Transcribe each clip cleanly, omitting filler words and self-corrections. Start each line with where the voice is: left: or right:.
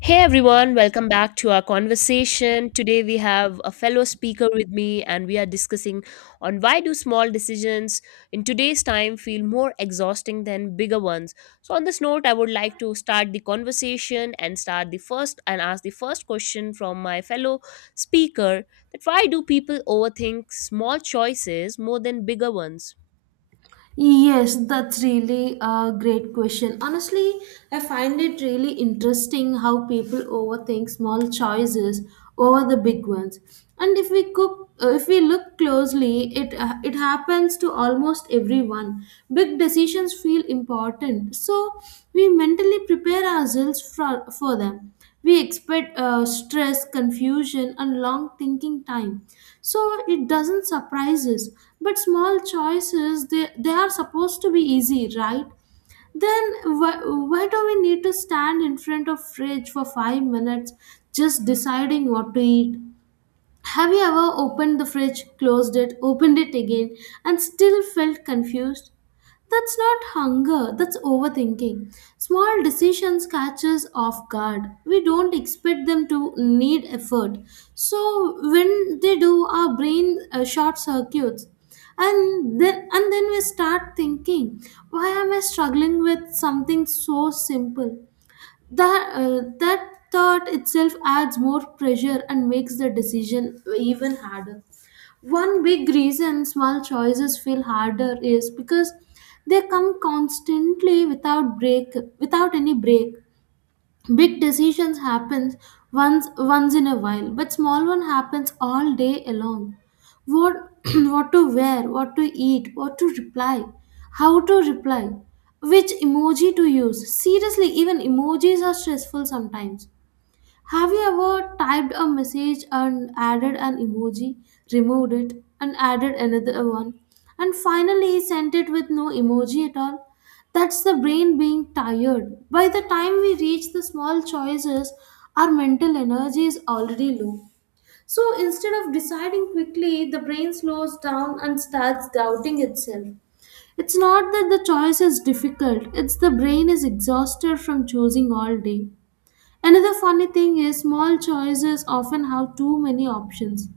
left: Hey everyone, welcome back to our conversation. Today we have a fellow speaker with me and we are discussing on why do small decisions in today's time feel more exhausting than bigger ones. So on this note, I would like to start the conversation and start the first and ask the first question from my fellow speaker that why do people overthink small choices more than bigger ones?
right: Yes, that's really a great question. Honestly, I find it really interesting how people overthink small choices over the big ones. And if we cook, If we look closely, it happens to almost everyone. Big decisions feel important, so we mentally prepare ourselves for them. We expect stress, confusion and long thinking time, so it doesn't surprise us. But small choices, they are supposed to be easy, right? Then why do we need to stand in front of fridge for 5 minutes just deciding what to eat? Have you ever opened the fridge, closed it, opened it again, and still felt confused? That's not hunger, that's overthinking. Small decisions catch us off guard. We don't expect them to need effort. So when they do, our brain short circuits. And then we start thinking, why am I struggling with something so simple? That thought itself adds more pressure and makes the decision even harder. One big reason small choices feel harder is because they come constantly without any break. Big decisions happens once in a while, but small one happens all day along. What what to wear, what to eat, what to reply, how to reply, which emoji to use? Seriously, even emojis are stressful sometimes. Have you ever typed a message and added an emoji, removed it, and added another one, and finally sent it with no emoji at all? That's the brain being tired. By the time we reach the small choices, our mental energy is already low. So instead of deciding quickly, the brain slows down and starts doubting itself. It's not that the choice is difficult, it's the brain is exhausted from choosing all day. Another funny thing is small choices often have too many options.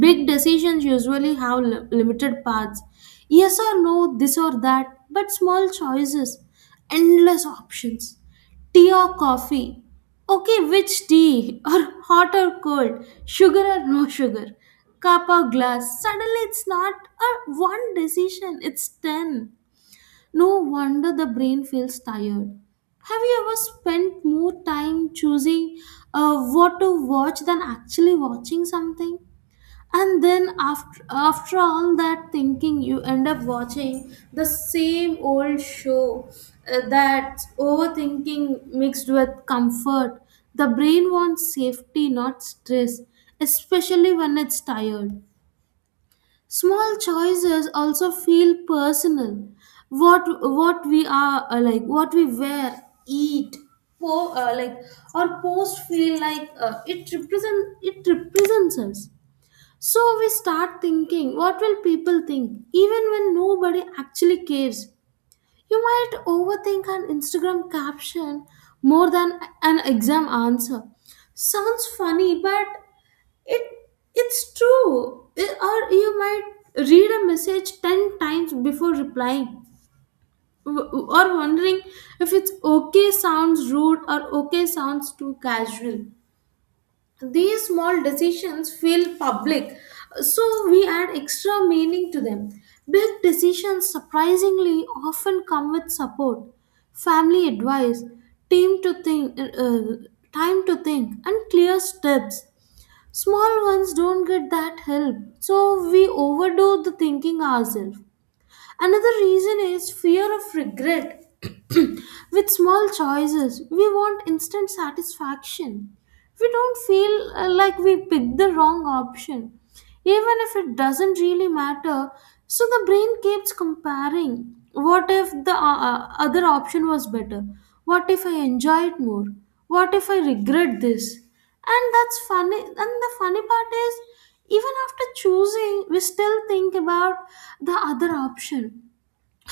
right: Big decisions usually have limited paths. Yes or no, this or that, but small choices, endless options. Tea or coffee? Okay, which tea? Or hot or cold? Sugar or no sugar? Cup or glass? Suddenly it's not a one decision, it's 10. No wonder the brain feels tired. Have you ever spent more time choosing what to watch than actually watching something? And then after all that thinking, you end up watching the same old show. That's overthinking mixed with comfort. The brain wants safety, not stress, especially when it's tired. Small choices also feel personal. What we wear, eat, po- uh, like or post feel like it represents us. So we start thinking what will people think, even when nobody actually cares. You might overthink an Instagram caption more than an exam answer. Sounds funny, but it, it's true. Or you might read a message 10 times before replying, or wondering if it's okay sounds rude or okay sounds too casual. These small decisions feel public, so we add extra meaning to them. Big decisions surprisingly often come with support, family advice, team to think, uh, uh, time to think, and clear steps. Small ones don't get that help, so we overdo the thinking ourselves. Another reason is fear of regret. With small choices, we want instant satisfaction. We don't feel like we picked the wrong option even if it doesn't really matter. So the brain keeps comparing. What if the other option was better? What if I enjoy it more? What if I regret this? And that's funny. And the funny part is, even after choosing, we still think about the other option.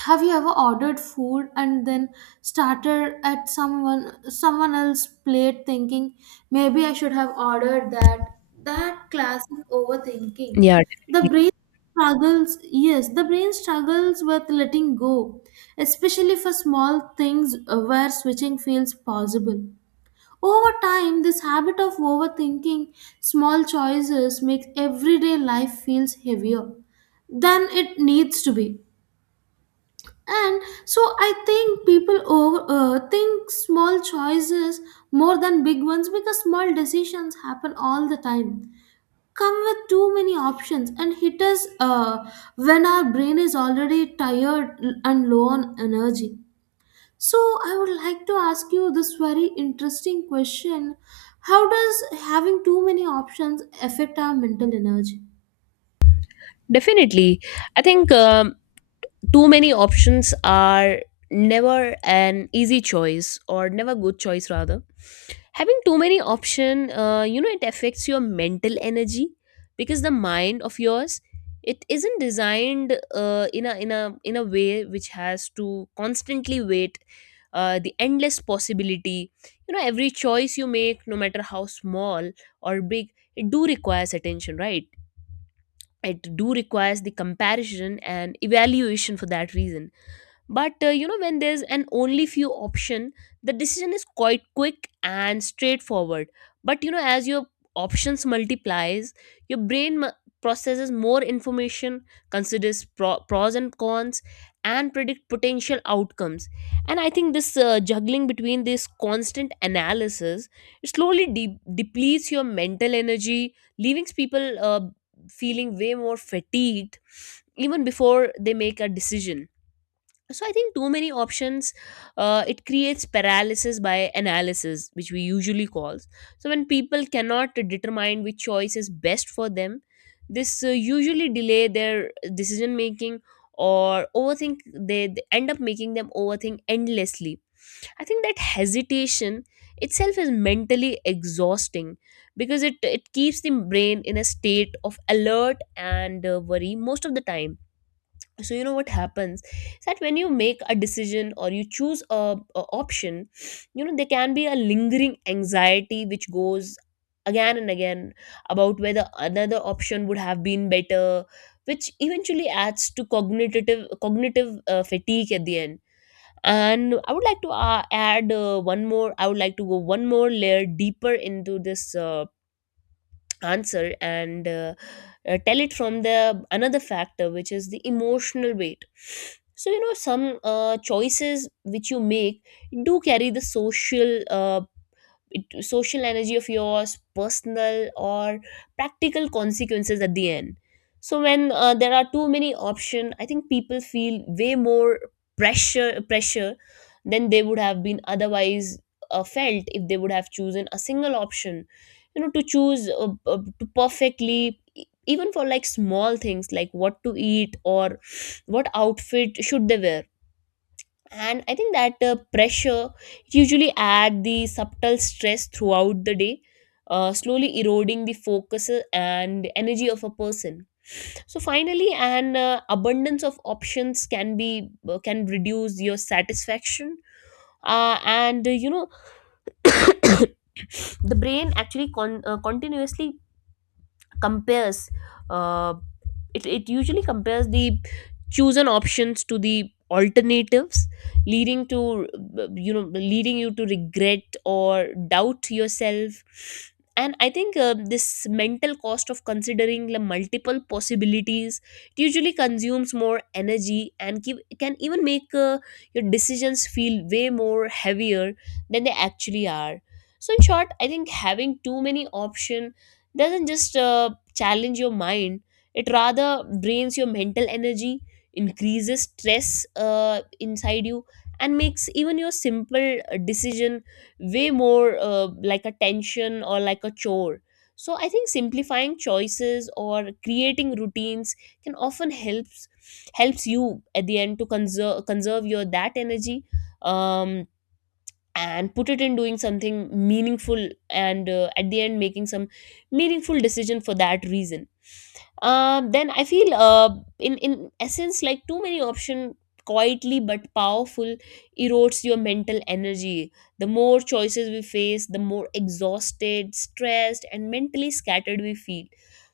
right: Have you ever ordered food and then started at someone else's plate thinking, maybe I should have ordered that? That classic overthinking.
left: Yeah,
right: The brain struggles yes the brain struggles with letting go, especially for small things where switching feels possible. Over time this habit of overthinking small choices makes everyday life feels heavier than it needs to be. And so I think people think small choices more than big ones because small decisions happen all the time, come with too many options and hit us when our brain is already tired and low on energy. So I would like to ask you this very interesting question, how does having too many options affect our mental energy?
left: definitely. I think too many options are never an easy choice, or never good choice rather. Having too many option, you know, it affects your mental energy because the mind of yours, it isn't designed in a way which has to constantly wait the endless possibility. You know, every choice you make, no matter how small or big, it do requires attention, right? It do requires the comparison and evaluation for that reason. But you know, when there's an only few option, the decision is quite quick and straightforward. But you know, as your options multiplies, your brain processes more information, considers pros and cons, and predict potential outcomes. And I think this juggling between this constant analysis, it slowly depletes your mental energy, leaving people feeling way more fatigued even before they make a decision. So I think too many options, it creates paralysis by analysis, which we usually calls. So when people cannot determine which choice is best for them, this usually delay their decision making or overthink. They end up making them overthink endlessly. I think that hesitation itself is mentally exhausting because it keeps the brain in a state of alert and worry most of the time. So you know what happens is that when you make a decision or you choose a option, you know, there can be a lingering anxiety which goes again and again about whether another option would have been better, which eventually adds to cognitive fatigue at the end. And I would like to add one more. I would like to go one more layer deeper into this answer, and tell it from the another factor, which is the emotional weight. So you know, some choices which you make do carry the social social energy of yours, personal or practical consequences at the end. So when there are too many option, I think people feel way more pressure than they would have been otherwise felt if they would have chosen a single option, you know, to choose to perfectly e- even for like small things like what to eat or what outfit should they wear. And I think that pressure usually add the subtle stress throughout the day, slowly eroding the focus and energy of a person. So finally, an abundance of options can be can reduce your satisfaction, and you know, the brain actually continuously compares, uh, it usually compares the chosen options to the alternatives, leading to, you know, leading you to regret or doubt yourself. And I think this mental cost of considering the multiple possibilities, it usually consumes more energy and can even make your decisions feel way more heavier than they actually are. So in short, I think having too many options doesn't just challenge your mind, it rather drains your mental energy, increases stress inside you, and makes even your simple decision way more like a tension or like a chore. So I think simplifying choices or creating routines can often helps you at the end to conserve your that energy, um, and put it in doing something meaningful and at the end making some meaningful decision for that reason. Then I feel in essence, like too many option quietly but powerful erodes your mental energy. The more choices we face, the more exhausted, stressed, and mentally scattered we feel.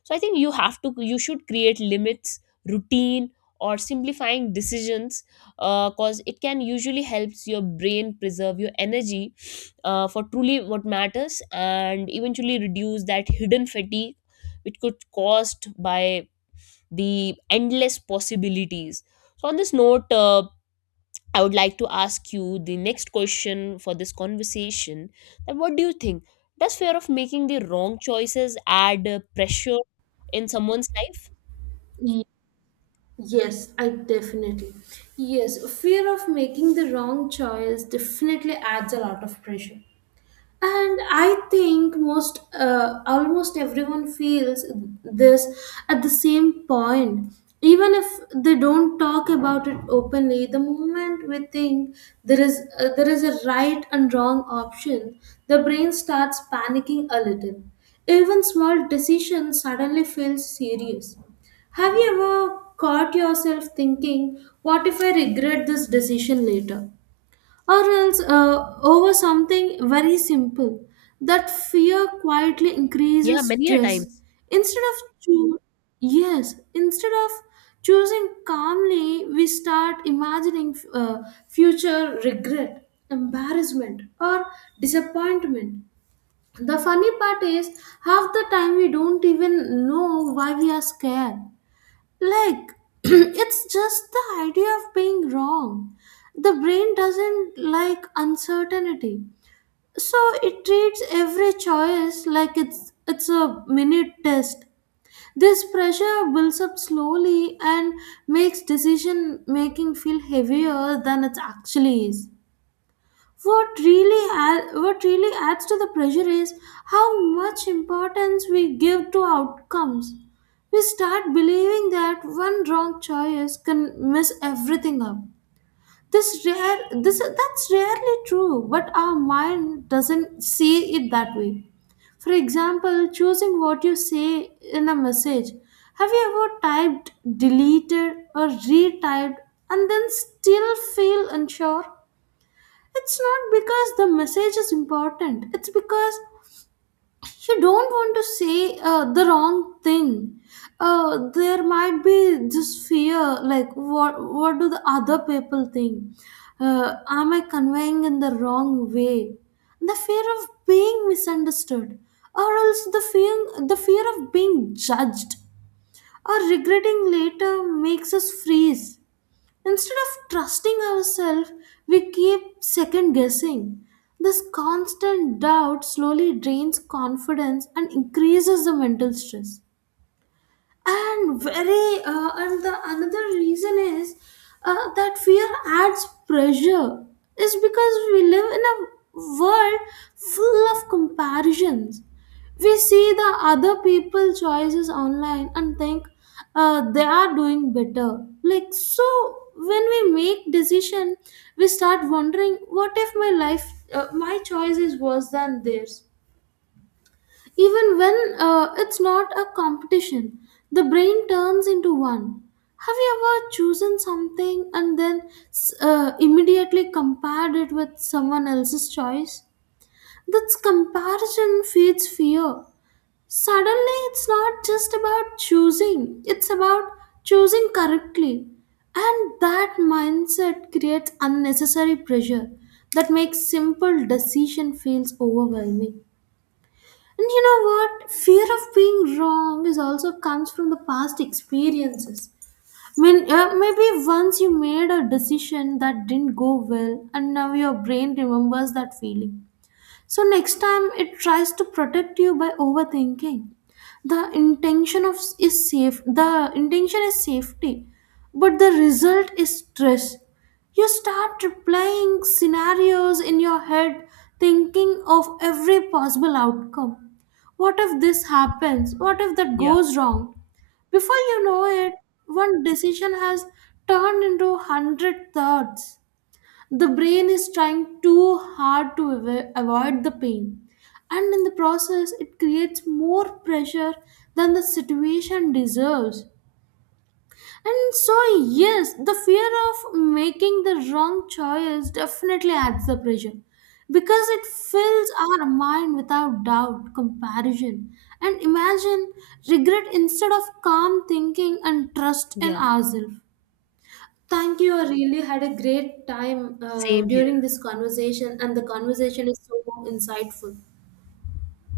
left: So I think you have to you should create limits, routine, or simplifying decisions, because it can usually helps your brain preserve your energy for truly what matters and eventually reduce that hidden fatigue which could caused by the endless possibilities. So on this note, I would like to ask you the next question for this conversation, that what do you think, does fear of making the wrong choices add pressure in someone's life?
right: Yes, I definitely. Yes, fear of making the wrong choice definitely adds a lot of pressure, and I think most almost everyone feels this at the same point, even if they don't talk about it openly. The moment we think there is a right and wrong option, the brain starts panicking a little. Even small decisions suddenly feel serious. Have you ever caught yourself thinking, what if I regret this decision later, or else over something very simple. That fear quietly
left: Yeah,
right: increases
left: many a
right: stress.
left: times.
right: Instead of choo- yes, Instead of choosing calmly, we start imagining future regret, embarrassment, or disappointment. The funny part is, half the time we don't even know why we are scared. Like, it's just the idea of being wrong. The brain doesn't like uncertainty. So it treats every choice like it's a minute test. This pressure builds up slowly and makes decision making feel heavier than it actually is. What really adds to the pressure is how much importance we give to outcomes. We start believing that one wrong choice can mess everything up. This rare, this That's rarely true, but our mind doesn't see it that way. For example, choosing what you say in a message. Have you ever typed, deleted, or retyped, and then still feel unsure? It's not because the message is important. It's because you don't want to say the wrong thing. There might be this fear, like what do the other people think? Am I conveying in the wrong way? The fear of being misunderstood, or else the fear of being judged or regretting later makes us freeze. Instead of trusting ourselves, we keep second guessing. This constant doubt slowly drains confidence and increases the mental stress. And the another reason is that fear adds pressure is because we live in a world full of comparisons. We see the other people choices online and think they are doing better. Like, so when we make decision, we start wondering what if my life my choice is worse than theirs. Even when it's not a competition, the brain turns into one. Have you ever chosen something and then immediately compared it with someone else's choice? This comparison feeds fear. Suddenly, it's not just about choosing, it's about choosing correctly. And that mindset creates unnecessary pressure that makes simple decision feels overwhelming. And you know what? Fear of being wrong is also comes from the past experiences. I mean, maybe once you made a decision that didn't go well, and now your brain remembers that feeling. So next time it tries to protect you by overthinking. The intention of is safe. The intention is safety, but the result is stress. You start replaying scenarios in your head, thinking of every possible outcome. What if this happens? What if that goes wrong? Before you know it, one decision has turned into 100 thoughts. The brain is trying too hard to avoid the pain, and in the process, it creates more pressure than the situation deserves. And so, yes, the fear of making the wrong choice definitely adds the pressure because it fills our mind without doubt, comparison, and imagine regret instead of calm thinking and trust
left: Yeah,
right: in
left: yeah.
right: ourselves. Thank you. I really had a great time
left: Same here.
right: during this conversation, and the conversation is so insightful.